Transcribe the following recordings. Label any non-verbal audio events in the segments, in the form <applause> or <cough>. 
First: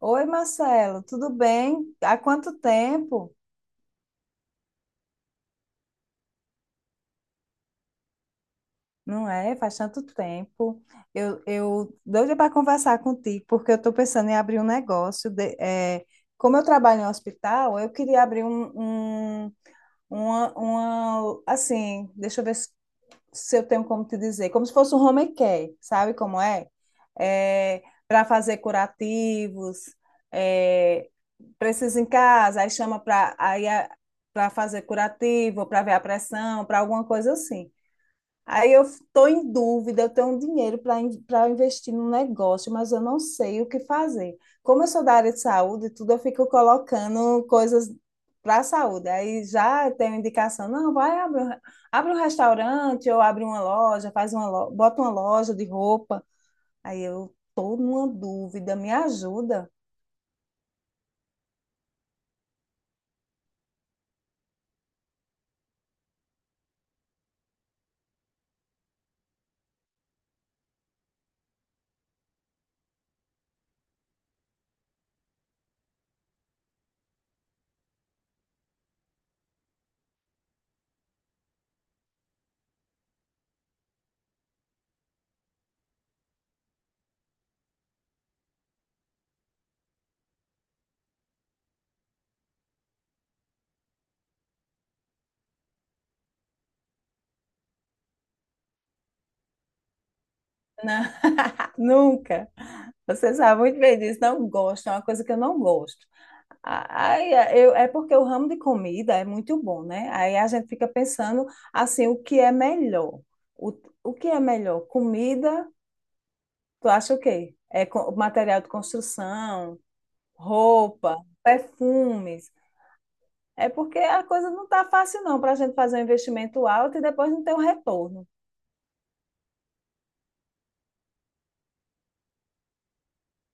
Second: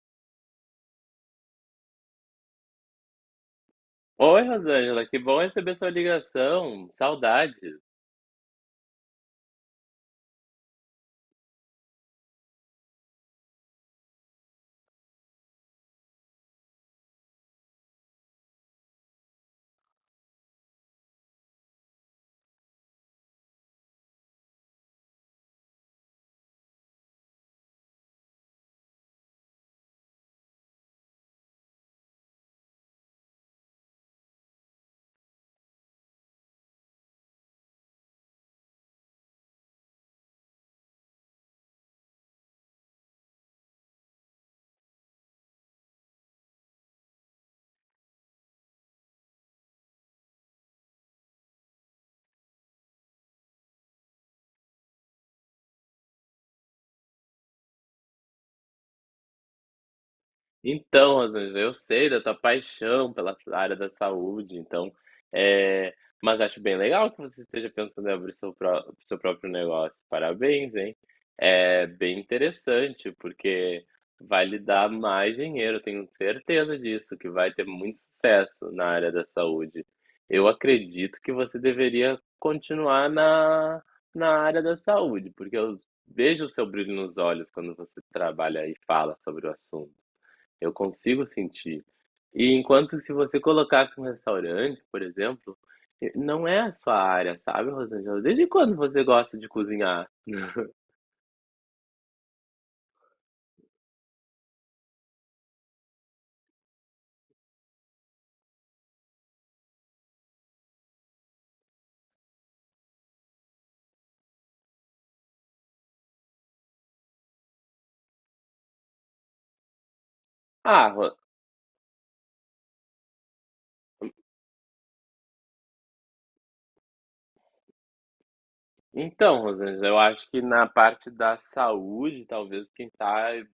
Oi, Marcelo, tudo bem? Há quanto tempo? Oi, Rosângela, que bom receber sua ligação. Saudades. Não é? Faz tanto tempo. Eu doida para conversar contigo, porque eu estou pensando em abrir um negócio. Como eu trabalho em hospital, eu queria abrir um, um- uma, assim, deixa eu ver, se eu tenho como te dizer, como se fosse um home care, sabe como é? É para fazer curativos, é, precisa em casa, aí chama para aí para fazer curativo, para ver a pressão, para alguma coisa assim. Aí eu estou em dúvida, eu tenho um dinheiro para para investir no negócio, mas eu não sei o que fazer. Como eu sou da área de saúde, e tudo eu fico colocando coisas para a saúde. Aí já tenho indicação, não, vai abre, abre um restaurante ou abre uma loja, faz uma bota uma loja de roupa. Aí eu estou numa dúvida, me ajuda? Então, Rosângela, eu sei da tua paixão pela área da saúde, então, é, mas acho bem legal que você esteja pensando em abrir seu próprio negócio. Parabéns, hein? É bem interessante, porque vai lhe dar mais dinheiro, eu tenho certeza disso, que vai ter muito sucesso na área da saúde. Eu acredito que você deveria continuar na área da saúde, porque eu vejo o seu brilho nos olhos quando você trabalha e fala sobre o assunto. Eu consigo sentir. E enquanto se você colocasse um restaurante, por exemplo, não é a sua área, sabe, Rosângela? Desde quando você gosta de cozinhar? Não, <laughs> nunca. Você sabe muito bem disso, não gosto, é uma coisa que eu não gosto. É porque o ramo de comida é muito bom, né? Aí a gente fica pensando assim, o que é melhor? O, o que é melhor? Comida, tu acha o quê? Material de construção, Ah, roupa, perfumes. É porque a coisa não tá fácil não para a gente fazer um investimento alto e depois não ter um retorno. então, Rosângela, eu acho que na parte da saúde, talvez quem sabe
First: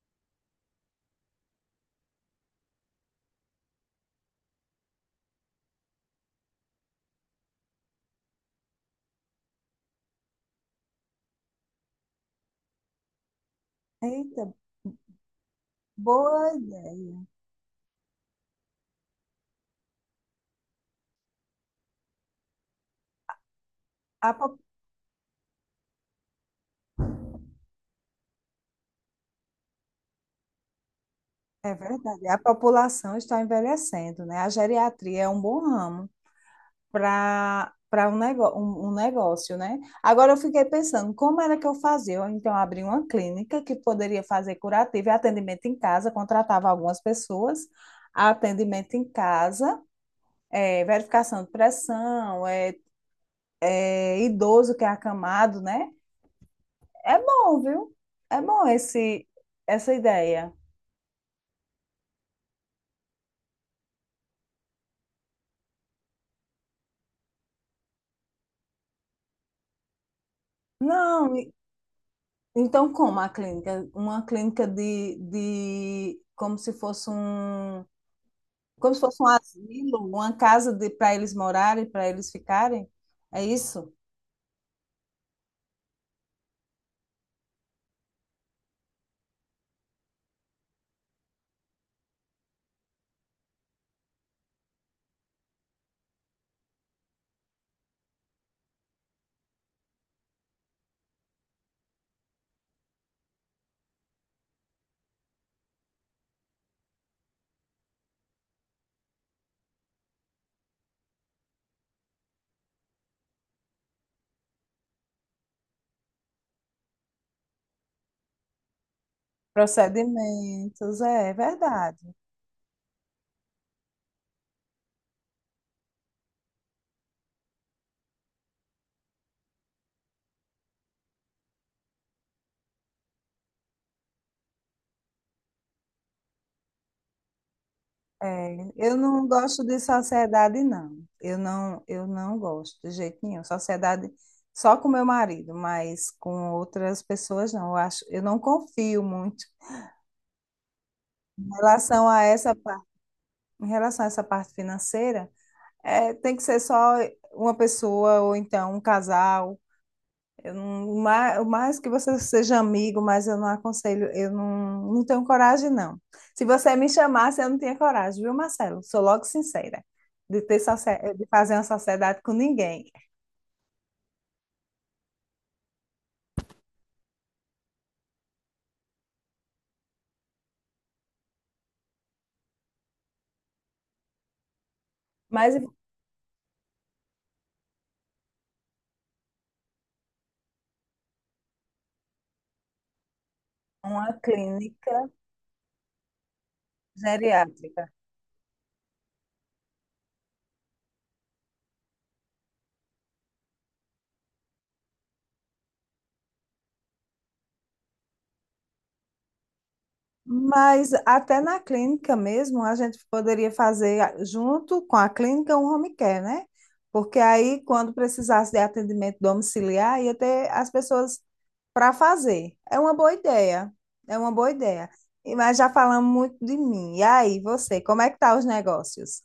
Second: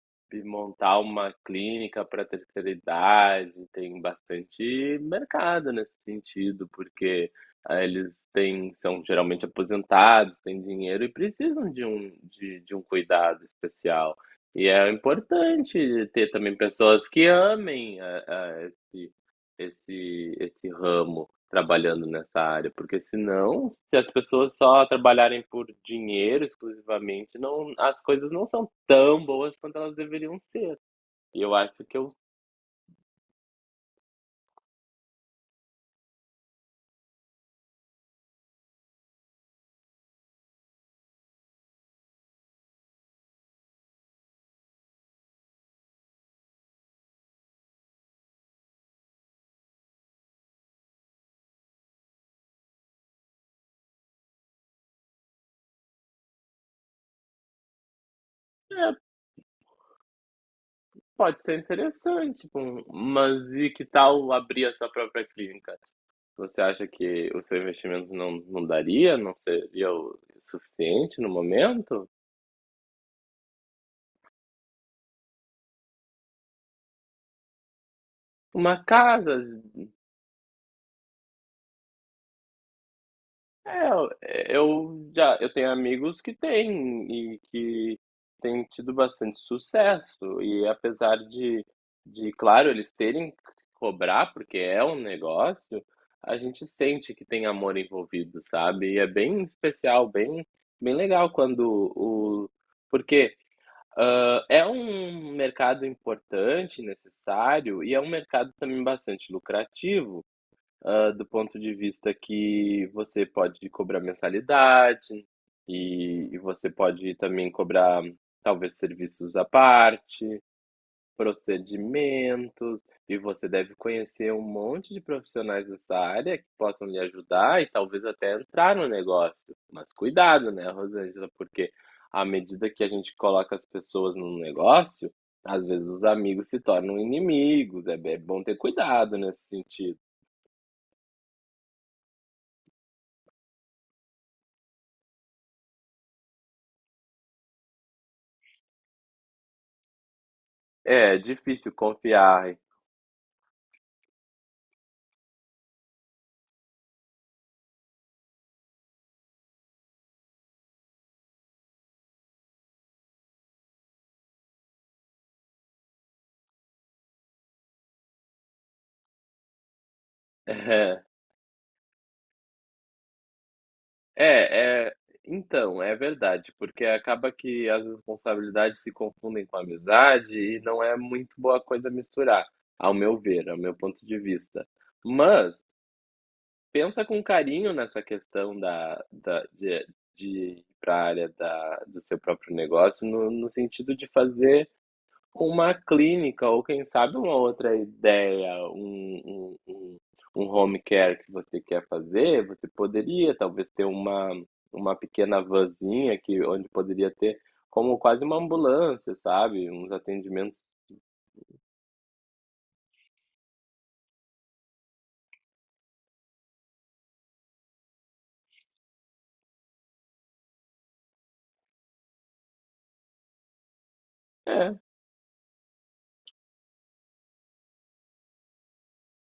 montar uma clínica para terceira idade, tem bastante mercado nesse sentido, porque são geralmente aposentados, têm dinheiro e precisam de um cuidado especial. Eita, E é importante ter boa também pessoas que ideia. amem esse ramo trabalhando nessa área, porque senão, se as A pessoas po- só trabalharem por dinheiro exclusivamente, não, as coisas não são tão boas quanto elas deveriam ser. E eu É acho que eu, verdade, a população está envelhecendo, né? A geriatria é um bom ramo. Para um negócio, né? Agora eu fiquei pensando, como era que eu fazia? Eu, então, abri uma clínica que poderia fazer curativo e atendimento em casa, contratava algumas pessoas, atendimento em casa, verificação de pressão, idoso que é acamado, né? É bom, viu? É bom é, essa ideia. Pode ser interessante, tipo, mas e que tal abrir a sua própria clínica? Você acha que o seu investimento não daria, não seria o suficiente no Não, e- momento? Então como a clínica? Uma clínica de como se fosse um... Uma Como se fosse um casa. asilo, uma casa para eles morarem, para eles ficarem. É isso? É, eu tenho amigos que têm tido bastante sucesso e apesar de, claro, eles terem que cobrar, porque é um negócio, a gente sente que tem amor envolvido, sabe? E é bem especial, bem legal quando o porque ah, é um mercado importante, necessário e é um mercado também bastante lucrativo, do ponto de vista que você pode cobrar mensalidade e você pode também cobrar, talvez, serviços à parte, Procedimentos, é verdade. procedimentos, e você deve conhecer um monte de profissionais dessa área que possam lhe ajudar e talvez até entrar no negócio. Mas cuidado, né, Rosângela, porque à medida que a gente coloca as pessoas no negócio, às vezes os amigos se tornam inimigos. É, é bom ter É, eu cuidado não nesse gosto de sentido. sociedade, não. Eu não gosto de jeito nenhum. Sociedade só com meu marido, mas com outras pessoas não. Eu acho, eu não confio muito. É, Em difícil relação a essa confiar. parte, em relação a essa parte financeira, é, tem que ser só uma pessoa ou então um casal. Eu não, o ma- O mais que você seja amigo, mas eu não aconselho, eu não, não tenho coragem, não. Se você me chamasse, eu não tinha coragem, viu, Marcelo? Sou logo sincera, de ter <laughs> de fazer uma sociedade com ninguém. É, é, então, é verdade, porque acaba que as responsabilidades se confundem com a amizade e não é muito boa coisa misturar, ao meu ver, ao meu ponto de vista. Mas Mas pensa com carinho nessa questão de ir para a área do seu próprio negócio, no sentido de uma fazer clínica uma clínica, ou quem sabe uma outra geriátrica. ideia, um home care que você quer fazer, você poderia talvez ter uma pequena vanzinha onde poderia ter como quase uma ambulância, sabe? Uns atendimentos. Mas até na clínica mesmo, a gente poderia fazer junto com a clínica um home care, né? Porque aí, quando precisasse de atendimento domiciliar, ia ter as pessoas para fazer. É uma boa ideia. É uma boa É. ideia. Mas já falamos muito de mim. E aí, você, como é que tá os negócios?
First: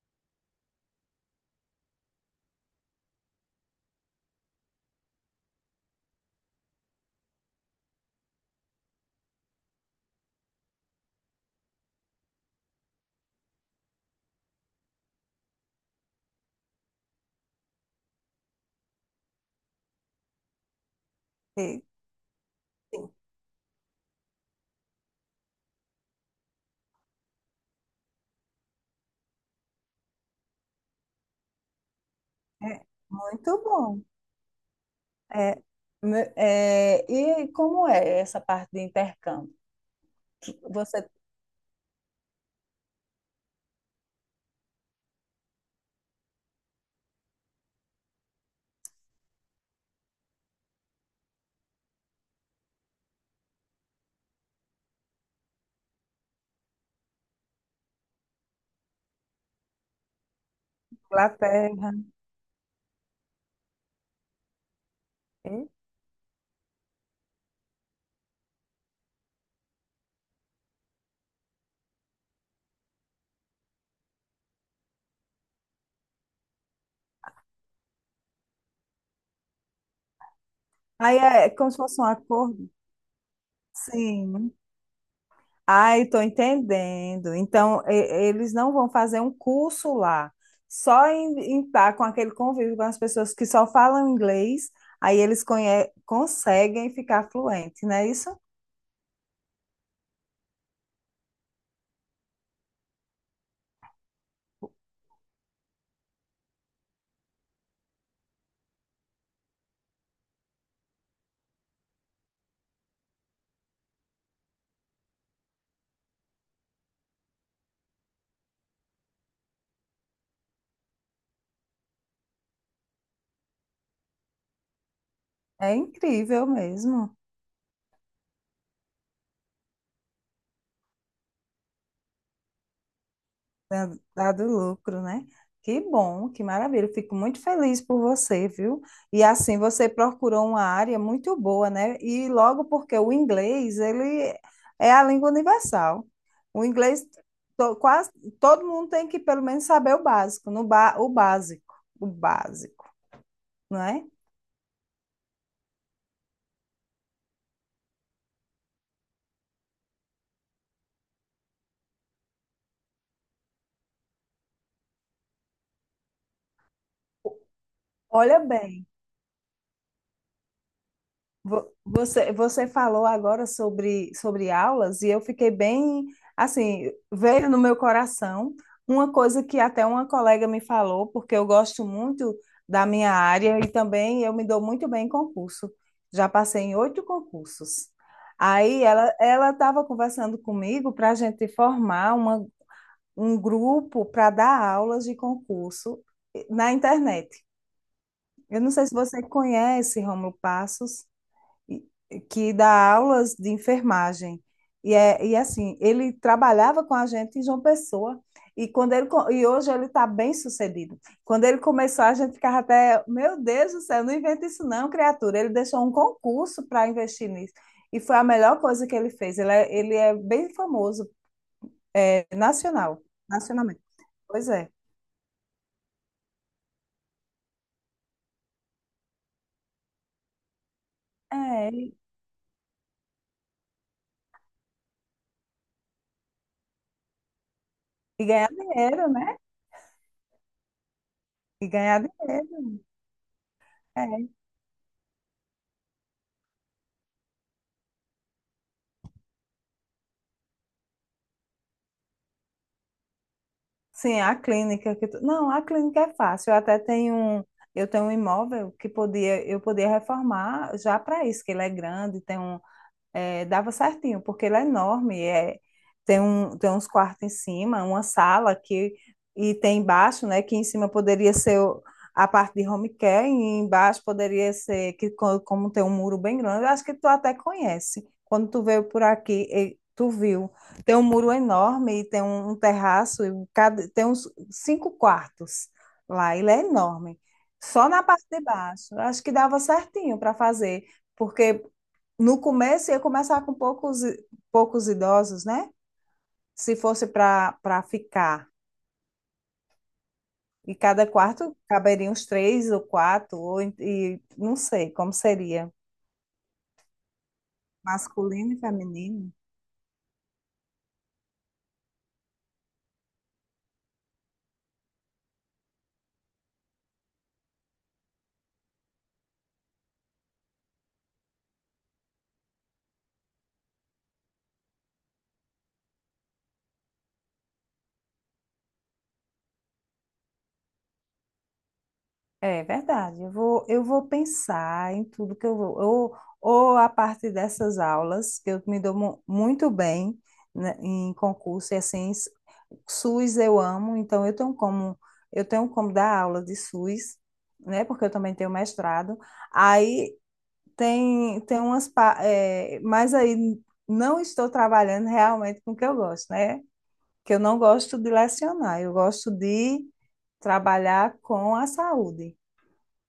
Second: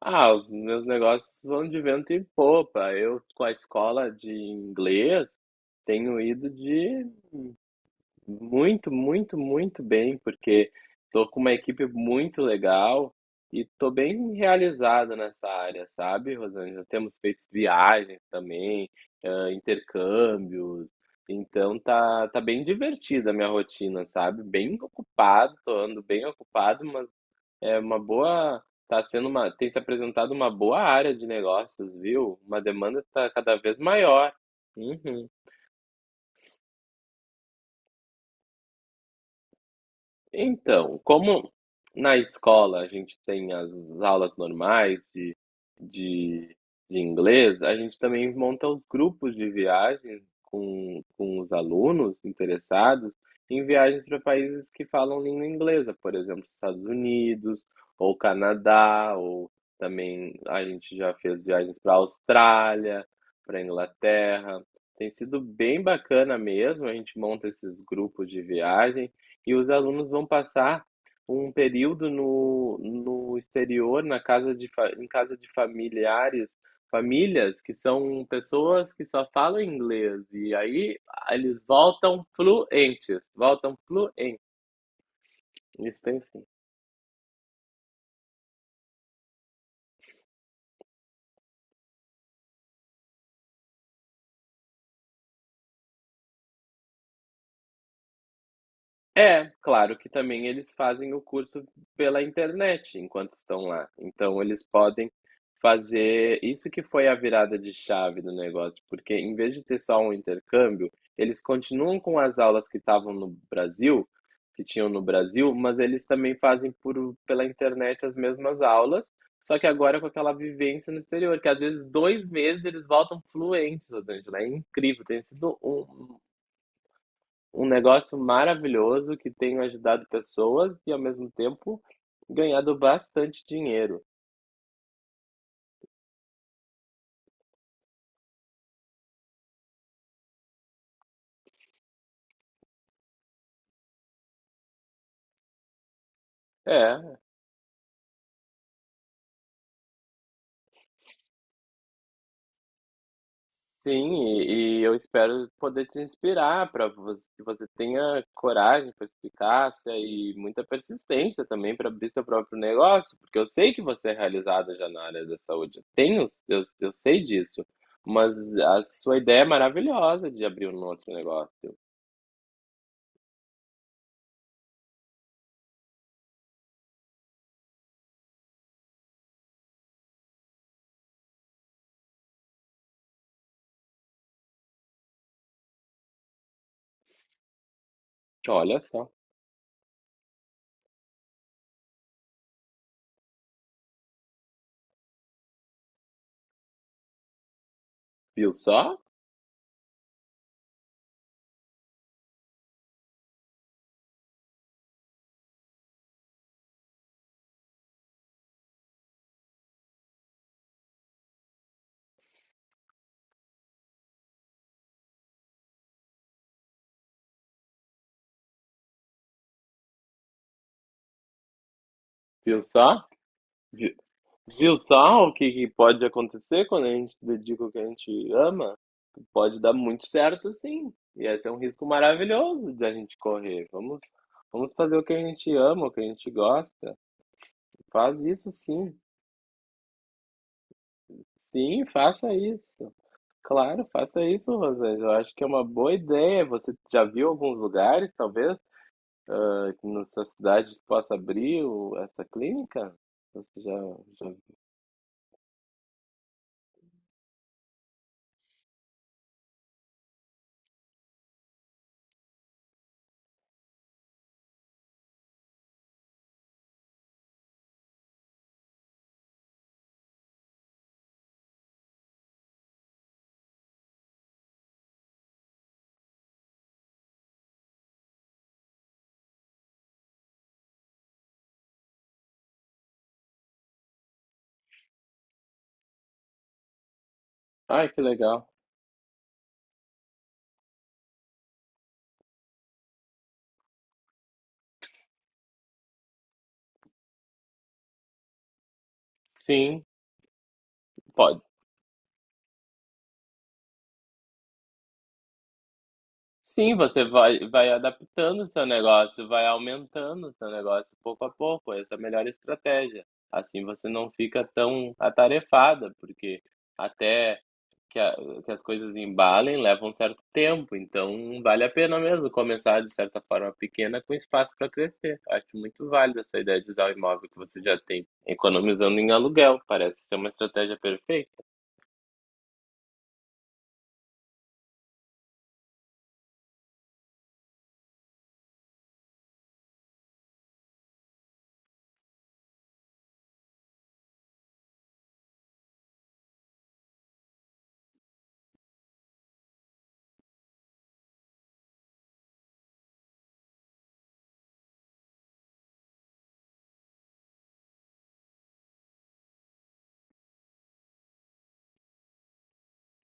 Ah, os meus negócios vão de vento em popa. Eu, com a escola de inglês, tenho ido de Muito, muito, muito bem, porque tô com uma equipe muito legal e tô bem realizado nessa área, sabe, Rosângela? Temos feito viagens também, intercâmbios, então E- tá bem Sim. divertida a minha rotina, sabe? Bem ocupado, tô andando bem ocupado, mas é uma boa, tá sendo uma, tem se apresentado uma boa área de negócios, viu? Uma É demanda tá cada muito vez bom. maior. Uhum. É, e como é essa parte de intercâmbio? Então, Você... como na escola a gente tem as aulas normais de, de inglês, a gente também monta os grupos de viagens com os alunos interessados em viagens para países que falam língua inglesa, por exemplo, Estados Unidos, ou Canadá, ou também a gente já fez viagens Inglaterra. para Austrália, para Inglaterra. Tem sido É? bem bacana mesmo, a gente monta esses grupos de viagem e os alunos vão passar um período no exterior, na casa de, fa- em casa de familiares, famílias que são pessoas que só falam inglês. E aí Aí é eles como se fosse um voltam acordo? fluentes, voltam fluentes. Sim. Isso Ai, tem estou sim. entendendo. Então, eles não vão fazer um curso lá, só em, em tá com aquele convívio com as pessoas que só falam inglês, aí eles conseguem ficar fluentes, não é isso? É, claro que também eles fazem o curso pela internet enquanto estão lá, então eles podem fazer isso que foi a virada de chave do negócio, porque em vez de ter só um intercâmbio, eles continuam com as aulas que tinham no Brasil, mas eles também fazem pela internet as mesmas aulas, só que agora com aquela vivência no exterior, que às vezes dois meses eles voltam fluentes, Rosângela, é incrível, tem sido É incrível mesmo. um negócio maravilhoso que tenho ajudado pessoas e ao mesmo tempo ganhado bastante da- dinheiro. Dado lucro, né? Que bom, que maravilha. Eu fico muito feliz por você, viu? E assim, você procurou uma área muito boa, né? E logo porque o inglês, ele é a língua universal. O inglês, É, quase todo mundo tem que pelo menos saber o básico, no ba, o básico, não é? sim, e eu espero poder te inspirar para que você tenha coragem, perspicácia e muita persistência também para abrir seu próprio negócio, porque eu sei que você é realizada já na área da saúde. Eu sei disso, mas Olha a bem. sua ideia é maravilhosa de abrir um outro Vo- negócio. Você, você falou agora sobre aulas e eu fiquei bem, assim, veio no meu coração uma coisa que até uma colega me falou, porque eu gosto muito da minha área e também eu me dou muito bem em concurso. Já passei em oito concursos. Olha Aí só, ela estava conversando comigo para a gente formar uma, um grupo para dar aulas de concurso na internet. viu Eu não sei se só? você conhece Rômulo Passos que dá aulas de enfermagem. E assim, ele trabalhava com a gente em João Pessoa. E, quando ele, e hoje ele está bem sucedido. Quando ele começou, a gente ficava até, meu Deus do céu, não inventa isso não, criatura. Ele deixou um concurso para investir nisso. E foi a melhor coisa que ele fez. Ele é bem famoso, Viu nacional, só? nacionalmente. Pois é. Viu só o que, que pode acontecer quando a gente dedica o que a gente ama? Pode dar muito certo, sim. E esse é um É, risco e maravilhoso de a gente correr. Vamos, vamos fazer o que a gente ama, o que a gente gosta. Faz e ganhar isso, sim. dinheiro, né? E Sim, ganhar faça dinheiro. isso. Claro, faça É. isso, Rosângela. Eu acho que é uma boa ideia. Você já viu alguns lugares, talvez, na sua cidade que possa abrir essa clínica? Você já, Sim, já... a clínica que tu... Não, a clínica é fácil. Eu tenho um imóvel que podia, eu podia reformar já para isso, que ele é grande, tem um, é, dava certinho, porque ele é enorme, é, tem um, tem uns quartos em cima, uma sala que e tem embaixo, né, que em cima poderia ser a parte de home care e embaixo poderia ser que como tem um muro bem grande, eu acho que tu até conhece. Quando tu veio por aqui, tu viu. Tem um muro enorme e tem um, um terraço e cada, tem uns cinco quartos lá, ele é enorme. Ai, Só que na parte de legal. baixo. Eu acho que dava certinho para fazer, porque no começo ia começar com poucos, poucos idosos, né? Se fosse para para ficar. Sim, E cada pode. quarto caberiam uns três ou quatro, ou, e não sei como seria. Sim, você vai adaptando o Masculino e seu negócio, feminino. vai aumentando o seu negócio pouco a pouco, essa é a melhor estratégia. Assim você não fica tão atarefada, porque até que a que as coisas embalem, leva um certo tempo, então vale a pena mesmo começar de certa forma pequena com espaço para crescer. Acho muito válido essa ideia de usar o imóvel que você já tem, economizando em aluguel, parece ser uma estratégia perfeita. É verdade. Eu vou pensar em tudo que eu vou. Ou a parte dessas aulas, que eu me dou muito bem né, em concurso, e assim, SUS eu amo, então eu tenho como dar aula de SUS, né? Porque eu também tenho mestrado. Aí tem umas mas aí não estou trabalhando realmente com o que eu gosto, né? Que eu não gosto de lecionar, eu gosto de trabalhar com a saúde.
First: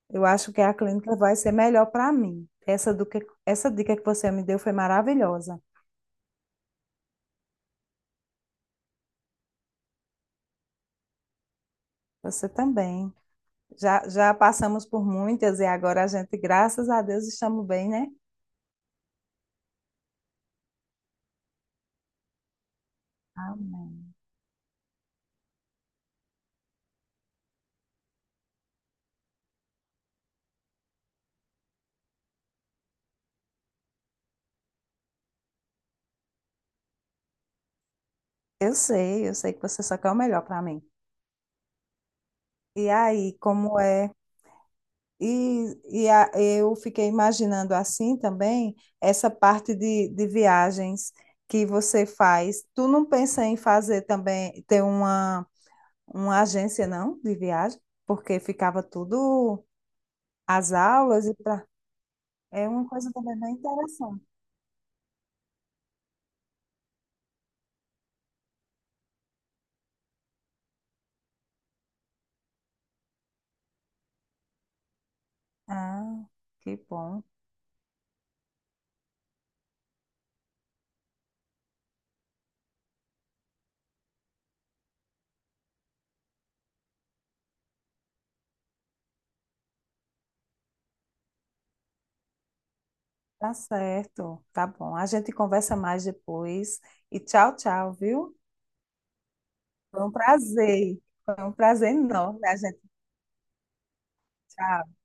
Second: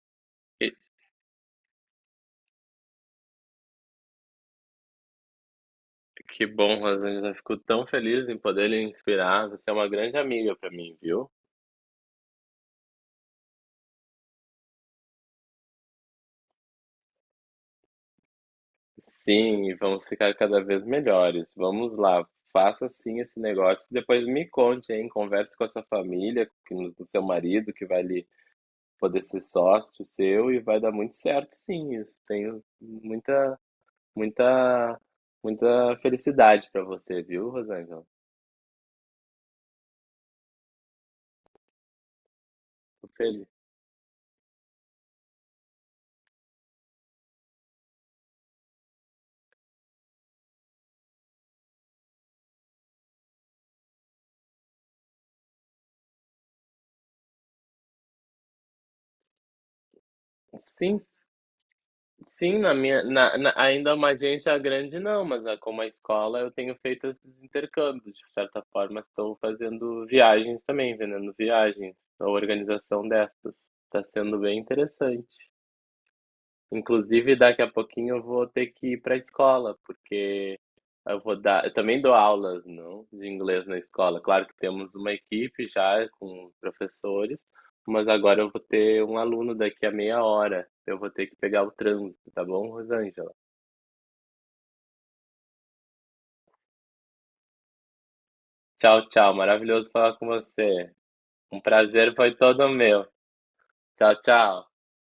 Eu acho que a clínica vai ser melhor para mim. Essa dica que você me deu foi maravilhosa. Que bom, Rosângela. Fico tão feliz em poder lhe inspirar. Você é uma grande amiga para mim, viu? Você também. Já passamos por muitas e agora a gente, graças a Deus, estamos bem, né? Sim, e vamos ficar cada vez melhores. Vamos lá, faça sim esse negócio. Amém. Depois me conte, hein? Converse com a sua família, com o seu marido, que vai lhe poder ser sócio seu, e vai dar muito certo, sim. Isso. Tenho muita, muita, muita felicidade para você, viu, Rosângela? Eu sei que você só quer o melhor para mim. E Tô aí, feliz. como é? E, eu fiquei imaginando assim também essa parte de viagens que você faz. Tu não pensa em fazer também, ter uma agência, não, de viagem? Porque ficava tudo, as Sim, aulas e pra... Sim, É na uma minha coisa na também bem na ainda uma interessante. agência grande não, mas a como a escola eu tenho feito esses intercâmbios, de certa forma estou fazendo viagens também, vendendo viagens, a organização dessas. Está sendo bem interessante. Ah, que bom. Inclusive daqui a pouquinho eu vou ter que ir para a escola, porque eu vou dar eu também dou aulas, não, de inglês na escola. Claro que temos uma equipe já com os professores, mas agora eu vou ter um aluno daqui a meia hora, eu vou ter que pegar o trânsito, tá bom, Rosângela? Tá certo, tá bom. A gente conversa mais depois. E tchau, tchau, viu? Tchau, tchau. Maravilhoso Foi um falar com você. prazer. Foi um Um prazer prazer foi enorme. A todo gente, meu. Tchau, tchau. tchau.